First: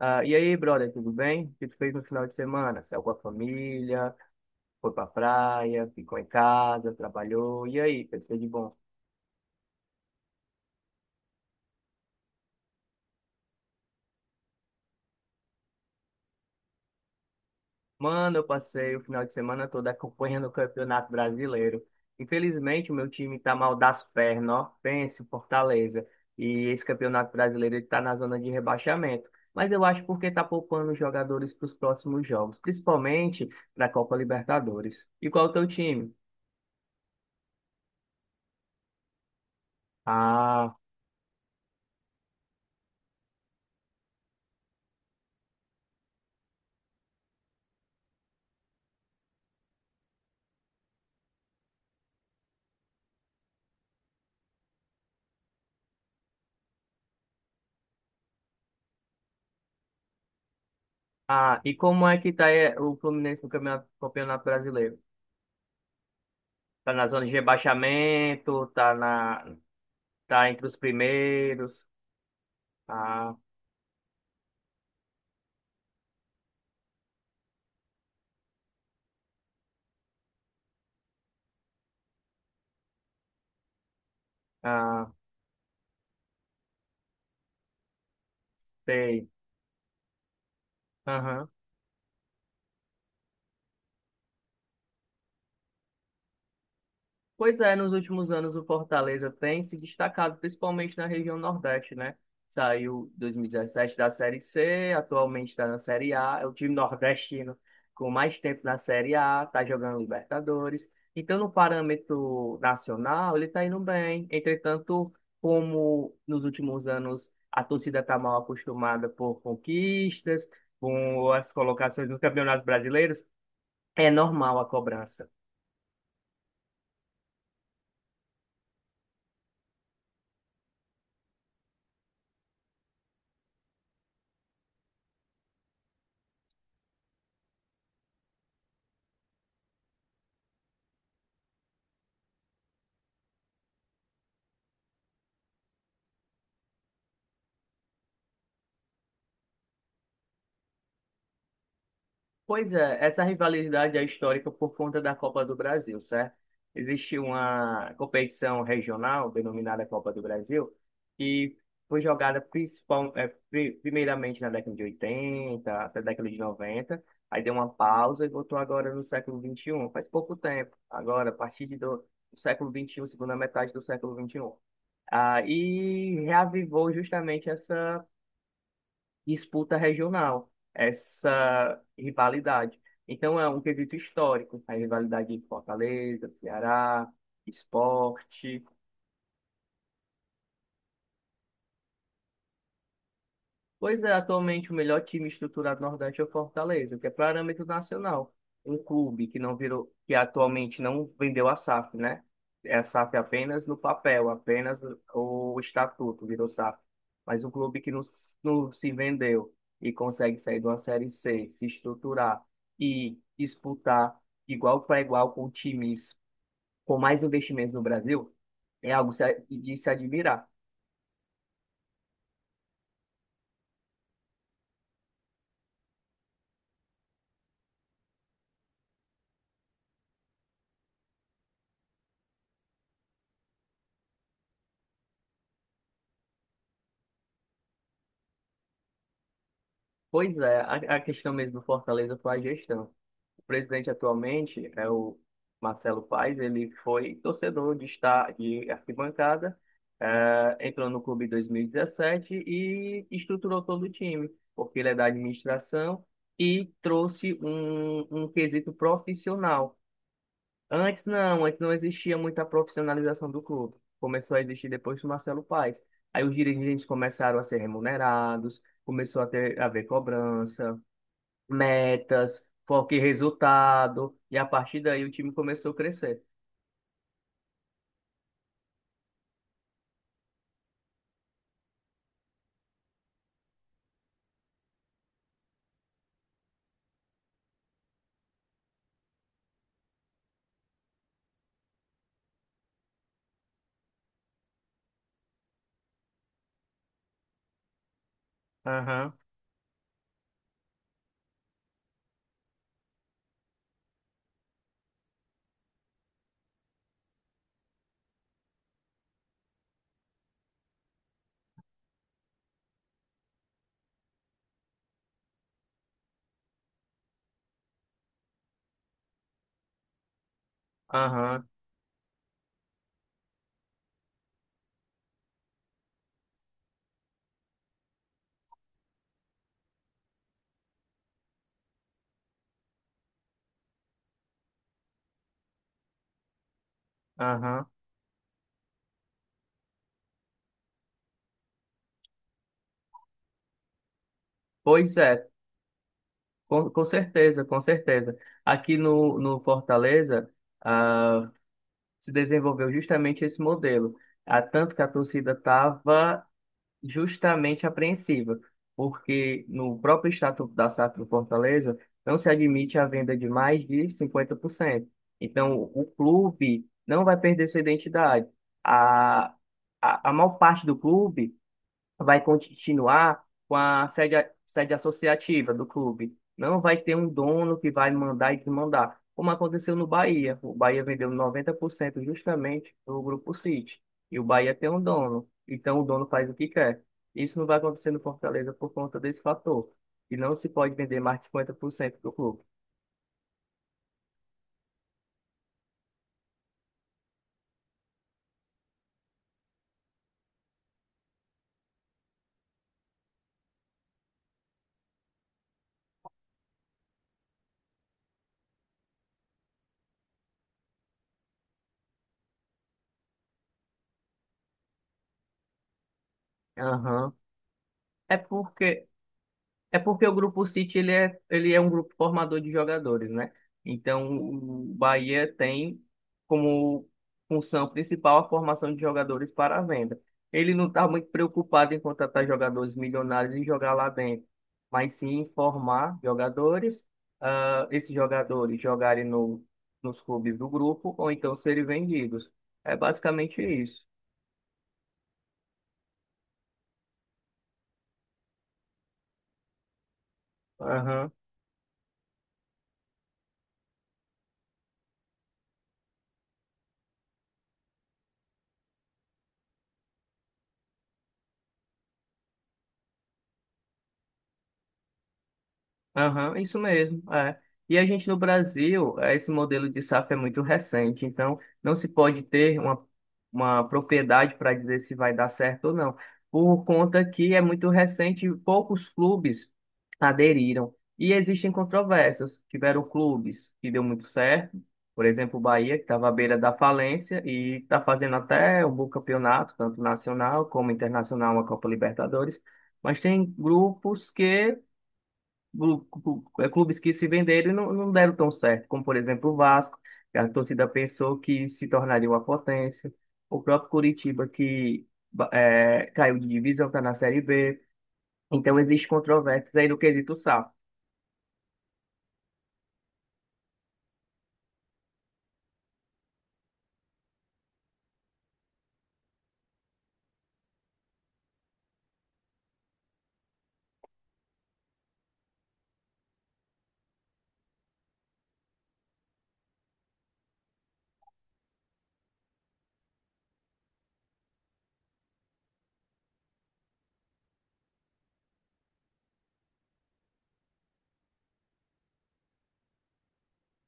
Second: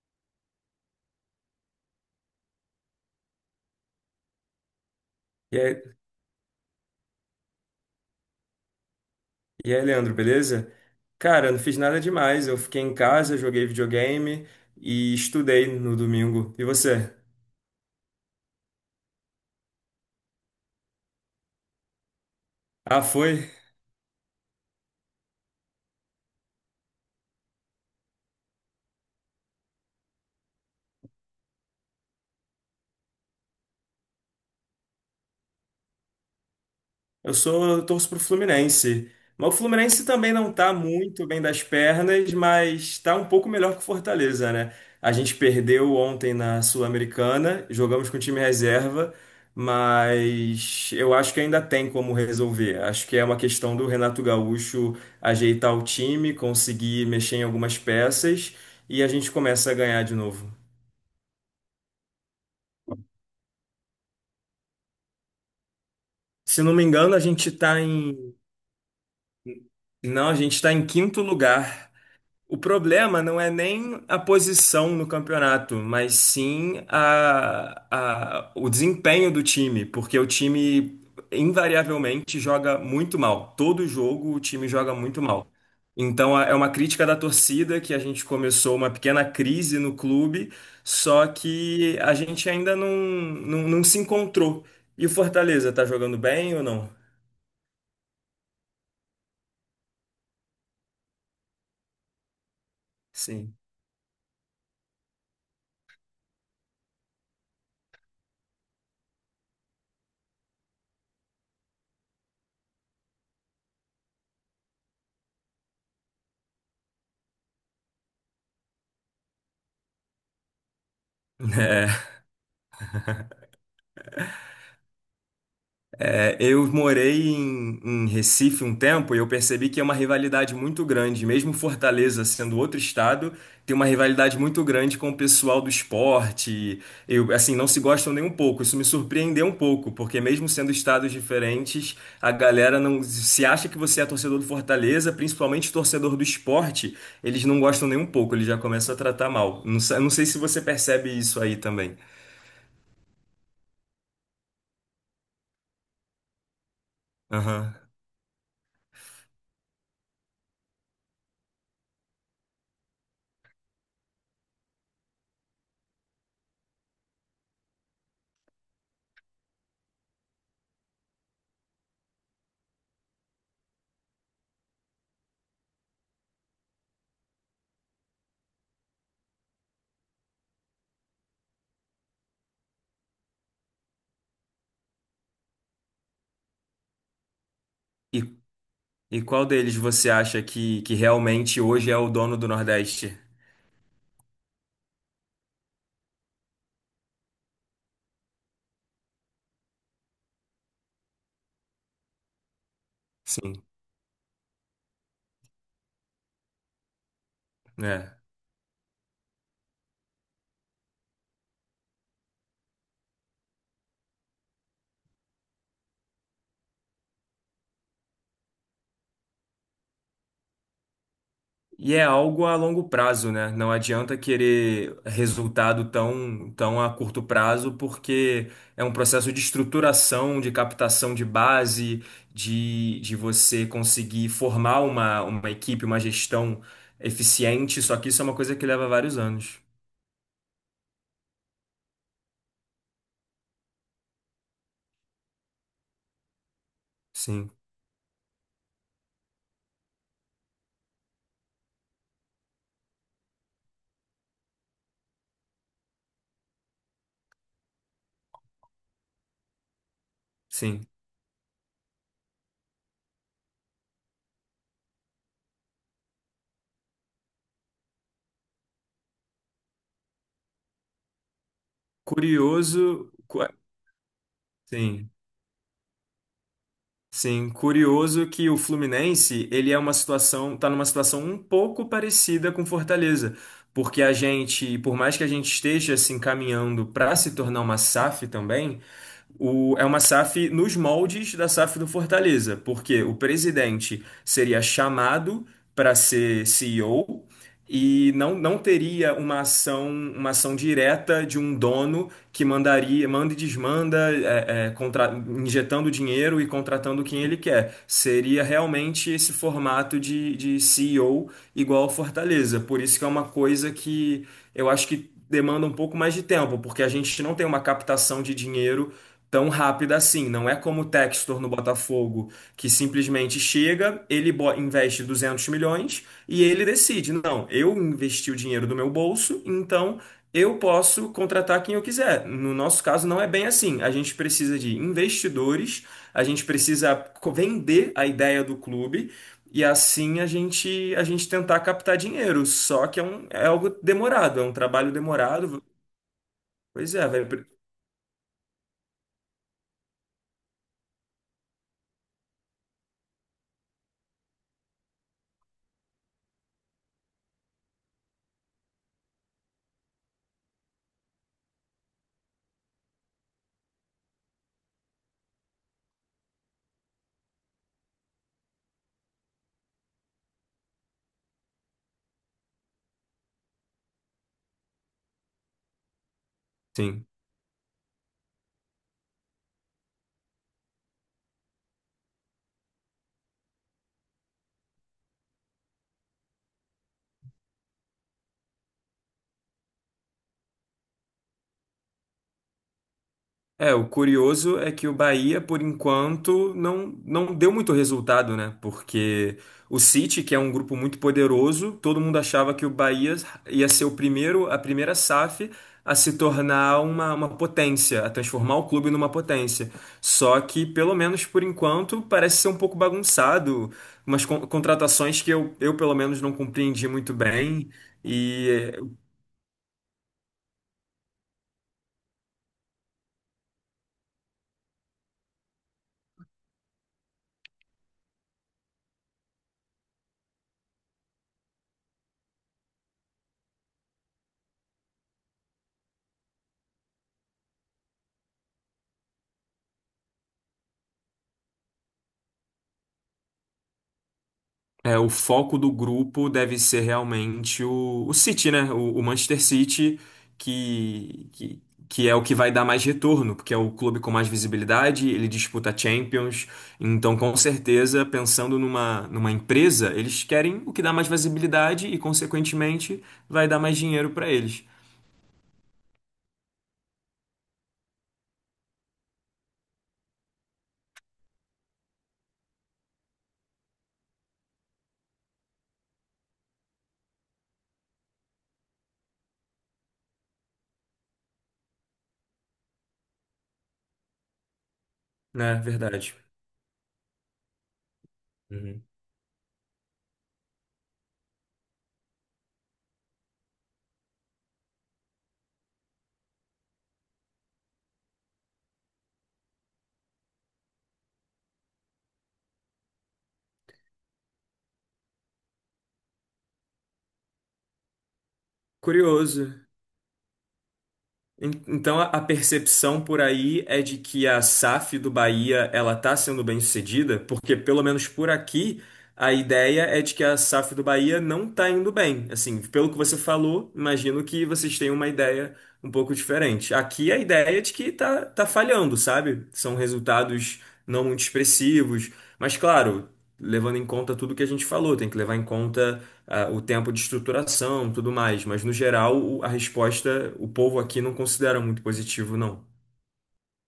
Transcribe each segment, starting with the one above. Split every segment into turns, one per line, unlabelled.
Ah, e aí, brother, tudo bem? O que tu fez no final de semana? Saiu com a família, foi pra
E
praia,
aí,
ficou em casa, trabalhou. E aí, o que tu fez de bom?
e aí, Leandro, beleza? Cara, eu não fiz nada demais. Eu fiquei em casa, joguei videogame e estudei no domingo. E você?
Mano, eu passei o final de semana todo acompanhando o Campeonato Brasileiro. Infelizmente, o
Ah,
meu time
foi?
tá mal das pernas, ó. Pense, o Fortaleza. E esse Campeonato Brasileiro, ele tá na zona de rebaixamento. Mas eu acho porque tá poupando os jogadores para os próximos jogos, principalmente para a Copa Libertadores. E qual é o teu time?
Eu torço pro Fluminense. Mas o Fluminense também não tá
Ah.
muito bem das pernas, mas tá um pouco melhor que o Fortaleza, né? A gente perdeu ontem na Sul-Americana, jogamos com o time reserva, mas eu acho que ainda tem como resolver. Acho que é uma questão do Renato Gaúcho ajeitar o time, conseguir mexer em algumas peças e a gente começa a ganhar de novo.
Ah, e como é que tá o Fluminense no campeonato brasileiro?
Se não me
Tá na
engano, a
zona de
gente tá em.
rebaixamento,
Não, a
tá
gente
entre
tá
os
em quinto
primeiros.
lugar. O problema
Ah,
não é nem a posição no campeonato, mas sim o desempenho do time, porque o time invariavelmente joga muito mal. Todo jogo o time joga
ah,
muito mal. É uma crítica da torcida que a gente começou uma pequena
sei.
crise no clube, só que a gente ainda não se encontrou. E o Fortaleza, tá jogando bem ou não?
Pois é, nos últimos anos o Fortaleza tem se destacado, principalmente na região Nordeste, né? Saiu
Sim.
2017 da Série C, atualmente está na Série A, é o time nordestino com mais tempo na Série A, está jogando Libertadores. Então, no parâmetro nacional, ele está indo bem. Entretanto, como nos últimos anos a torcida está mal acostumada por conquistas, com as colocações nos campeonatos brasileiros, é normal a cobrança.
É, eu morei em Recife um tempo e eu percebi que é uma rivalidade muito grande. Mesmo Fortaleza sendo outro estado, tem uma rivalidade muito grande com o pessoal do esporte. Eu, assim, não se gostam nem um pouco. Isso me surpreendeu um pouco, porque mesmo sendo estados diferentes, a galera não se acha que você é torcedor do Fortaleza, principalmente torcedor do esporte, eles não gostam nem um pouco. Eles já começam a tratar mal. Não sei se você percebe isso aí também.
Pois é, essa rivalidade é histórica por conta da Copa do Brasil, certo? Existe
Aham.
uma competição regional denominada Copa do Brasil, que foi jogada primeiramente na década de 80 até a década de 90, aí deu uma pausa e voltou agora no século vinte e um, faz pouco tempo, agora, a partir de do, do século vinte e um, segunda metade do século vinte e um, e reavivou justamente essa disputa regional, essa rivalidade. Então, é um quesito histórico, a rivalidade de Fortaleza, Ceará, Sport.
E qual deles você acha que realmente hoje é o dono do Nordeste?
Pois é, atualmente o melhor time estruturado do Nordeste é o Fortaleza, que é parâmetro nacional. Um clube que não virou, que atualmente não vendeu a SAF, né? É a SAF
Sim,
apenas no papel, apenas o estatuto virou SAF. Mas um clube que não,
né?
s- não se vendeu e consegue sair de uma Série C, se estruturar e disputar igual para igual com times com mais investimentos no Brasil, é algo se a- de se admirar.
E é algo a longo prazo, né? Não adianta querer resultado tão a curto prazo, porque é um processo de estruturação, de captação de base, de você conseguir formar uma equipe, uma gestão eficiente. Só que isso é uma coisa que leva vários anos.
Pois é, a questão mesmo do Fortaleza foi a gestão. Presidente atualmente é o Marcelo Paes, ele foi
Sim,
torcedor de estar de arquibancada, entrou no clube em 2017 e estruturou todo o time, porque ele é da administração e trouxe um quesito profissional.
sim.
Antes não existia muita profissionalização do clube. Começou a existir depois do Marcelo Paes. Aí os dirigentes começaram a ser remunerados, começou a ter a haver cobrança, metas, foco em
Curioso.
resultado, e a partir daí
Sim.
o time começou a crescer.
Sim, curioso que o Fluminense, ele é uma situação, tá numa situação um pouco parecida com Fortaleza, porque a gente, por mais que a gente esteja se encaminhando para se tornar uma SAF também, é uma SAF nos moldes da SAF do Fortaleza, porque o presidente seria chamado para ser CEO e O e não teria
Aham,
uma ação direta de um dono que mandaria, manda e desmanda, injetando dinheiro e contratando quem ele quer. Seria realmente esse formato de CEO igual ao Fortaleza. Por isso que é uma coisa que eu acho que demanda um pouco mais de tempo, porque a gente não tem uma captação de dinheiro tão rápida assim. Não é como o Textor
aham,
no Botafogo, que simplesmente chega, investe 200 milhões e ele decide: não, eu investi o dinheiro do meu bolso, então eu posso contratar quem eu quiser. No nosso caso, não é bem assim. A gente precisa de investidores, a gente
aham.
vender a ideia do clube. E assim a gente tentar captar dinheiro, só que é algo demorado, é um trabalho
Pois é,
demorado.
com
Pois é, vai.
certeza, com certeza. Aqui no Fortaleza, ah, se desenvolveu justamente esse modelo. Tanto que a torcida estava justamente apreensiva, porque no próprio Estatuto da SAF do Fortaleza não se admite a venda de mais de 50%. Então, o clube não vai perder sua identidade. A, a maior parte do clube vai continuar com a sede, sede associativa do clube. Não vai ter
Sim.
um dono que vai mandar e desmandar, como aconteceu no Bahia. O Bahia vendeu 90% justamente para o Grupo City. E o Bahia tem um dono. Então o dono faz o que quer. Isso não vai acontecer no Fortaleza por conta desse fator. E não se pode vender mais de 50% do clube.
É, o curioso é que o Bahia, por enquanto, não deu muito resultado, né? Porque o City, que é um grupo muito poderoso, todo mundo achava que o Bahia ia ser o primeiro, a primeira SAF a se tornar uma potência, a transformar o clube numa potência. Só que, pelo menos por enquanto, parece ser um pouco bagunçado, umas contratações que pelo menos, não compreendi muito
Aham.
bem.
É
E
porque É porque o grupo City ele é um grupo formador de jogadores, né? Então o Bahia tem como função principal a formação de jogadores para a venda. Ele não está muito preocupado em contratar jogadores milionários e jogar lá dentro, mas sim em formar jogadores, esses jogadores jogarem no, nos clubes do grupo ou então serem vendidos. É basicamente isso.
é, o foco do grupo deve ser realmente o City, né? O Manchester City, que, que, que é o que vai dar mais retorno, porque é o clube com mais visibilidade, ele disputa Champions. Então, com certeza, pensando numa empresa, eles querem o que dá mais visibilidade e, consequentemente, vai dar mais dinheiro para eles.
Aham, isso mesmo. É. E a gente no Brasil, esse modelo de safra é muito recente, então não se pode ter uma, propriedade para dizer se vai dar certo ou não, por conta que é muito recente e poucos clubes aderiram. E existem controvérsias. Tiveram clubes que deu muito certo, por exemplo, o
É,
Bahia, que estava à
verdade.
beira da falência e está fazendo até um
Uhum.
bom campeonato, tanto nacional como internacional, uma Copa Libertadores. Mas tem grupos que clubes que se venderam e não deram tão certo, como por exemplo o Vasco, que a torcida pensou que se tornaria uma potência, o próprio Curitiba, caiu de divisão, está na Série B. Então, existe controvérsias
Curioso.
aí no quesito SAF.
Então a percepção por aí é de que a SAF do Bahia ela está sendo bem sucedida, porque pelo menos por aqui a ideia é de que a SAF do Bahia não está indo bem. Assim, pelo que você falou, imagino que vocês tenham uma ideia um pouco diferente. Aqui a ideia é de que tá, tá falhando, sabe? São resultados não muito expressivos, mas claro, levando em conta tudo que a gente falou, tem que levar em conta o tempo de estruturação, tudo mais. Mas, no geral, a resposta, o povo aqui não considera muito positivo, não.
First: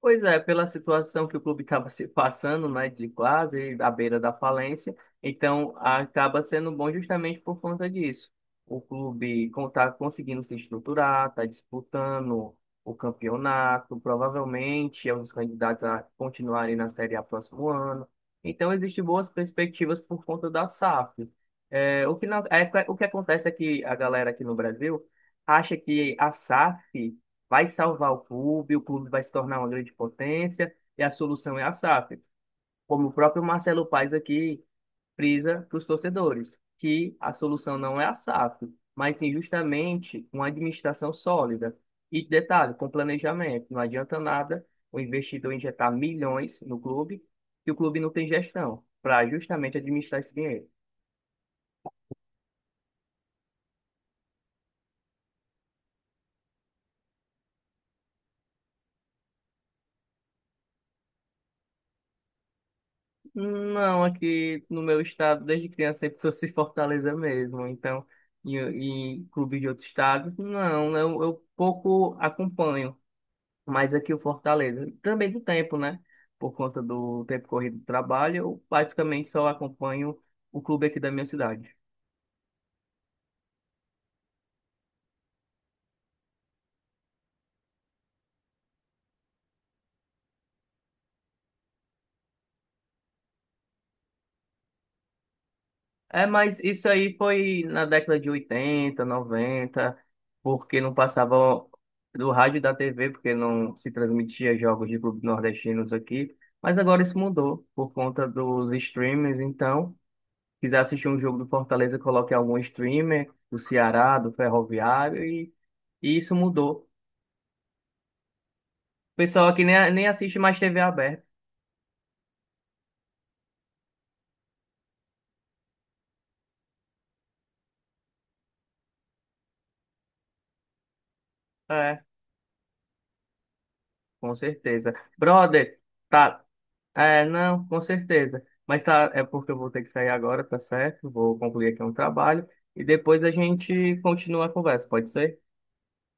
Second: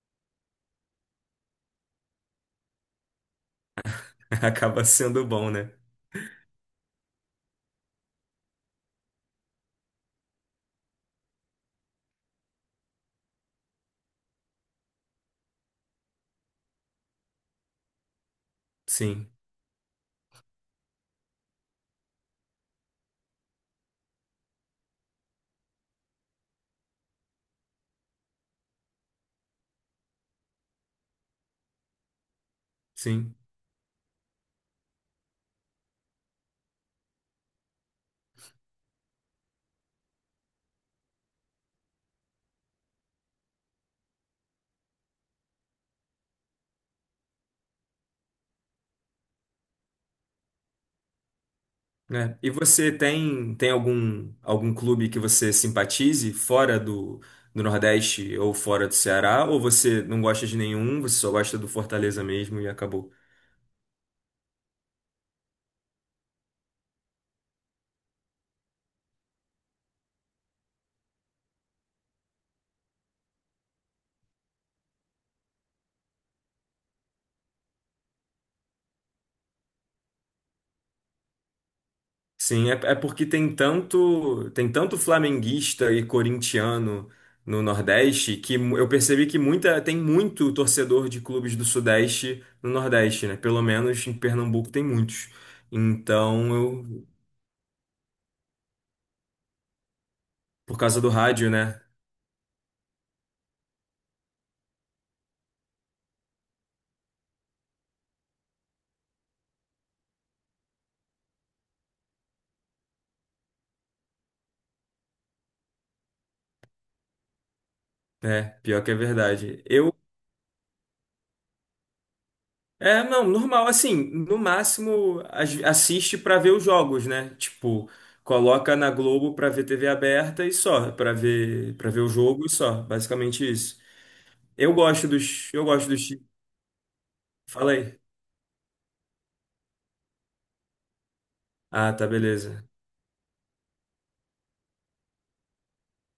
Pois é, pela situação que o clube estava se passando, né, de quase à beira da
Acaba
falência,
sendo bom, né?
então acaba sendo bom justamente por conta disso. O clube está conseguindo se estruturar, está disputando o campeonato, provavelmente é um dos candidatos a continuarem na Série A próximo ano. Então existem boas
Sim,
perspectivas por conta da SAF. É, o que não- é, o que acontece é que a galera aqui no Brasil acha que a SAF vai salvar o clube vai se tornar uma grande potência e a solução é a SAF. Como o
sim.
próprio Marcelo Paes aqui frisa para os torcedores, que a solução não é a SAF, mas sim justamente uma administração sólida. E detalhe, com planejamento, não adianta nada o investidor injetar milhões no clube, que o clube não tem gestão para justamente administrar esse dinheiro.
Né? E você tem, tem algum, algum clube que você simpatize fora do, do Nordeste ou fora do Ceará? Ou você não gosta de nenhum, você só gosta do Fortaleza mesmo e acabou?
Não, aqui no meu estado, desde criança, sempre trouxe Fortaleza mesmo. Então, e, e clubes de outro estado, não, né? Eu pouco acompanho. Mas aqui o Fortaleza, também do tempo, né? Por conta do tempo corrido do trabalho, eu praticamente só acompanho o clube aqui da minha cidade.
Sim, é, é porque tem tanto flamenguista e corintiano no Nordeste que eu percebi que muita, tem muito torcedor de clubes do Sudeste no Nordeste, né? Pelo menos em Pernambuco tem muitos.
É,
Então,
mas isso
eu,
aí foi na década de 80, 90,
por
porque não
causa do rádio,
passava
né?
do rádio e da TV, porque não se transmitia jogos de clubes nordestinos aqui. Mas agora isso mudou por conta dos streamers. Então, quiser assistir um jogo do Fortaleza, coloque algum streamer do Ceará, do Ferroviário, e isso mudou.
É, pior que é
O pessoal
verdade.
aqui nem,
Eu,
nem assiste mais TV aberta.
é, não, normal, assim, no máximo assiste pra ver os jogos, né? Tipo, coloca na Globo pra ver TV aberta e só, pra ver, para ver
É,
o jogo e só, basicamente isso.
com
Eu
certeza.
gosto dos.
Brother, tá. É, não,
Fala
com
aí.
certeza. Mas tá, é porque eu vou ter que sair agora, tá certo? Vou concluir aqui um
Ah, tá,
trabalho
beleza.
e depois a gente continua a conversa, pode ser?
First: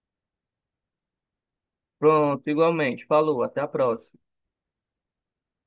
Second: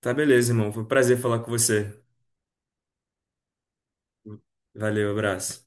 Tá, beleza, irmão. Foi um prazer falar com você.
Pronto, igualmente. Falou, até a próxima.
Valeu, abraço.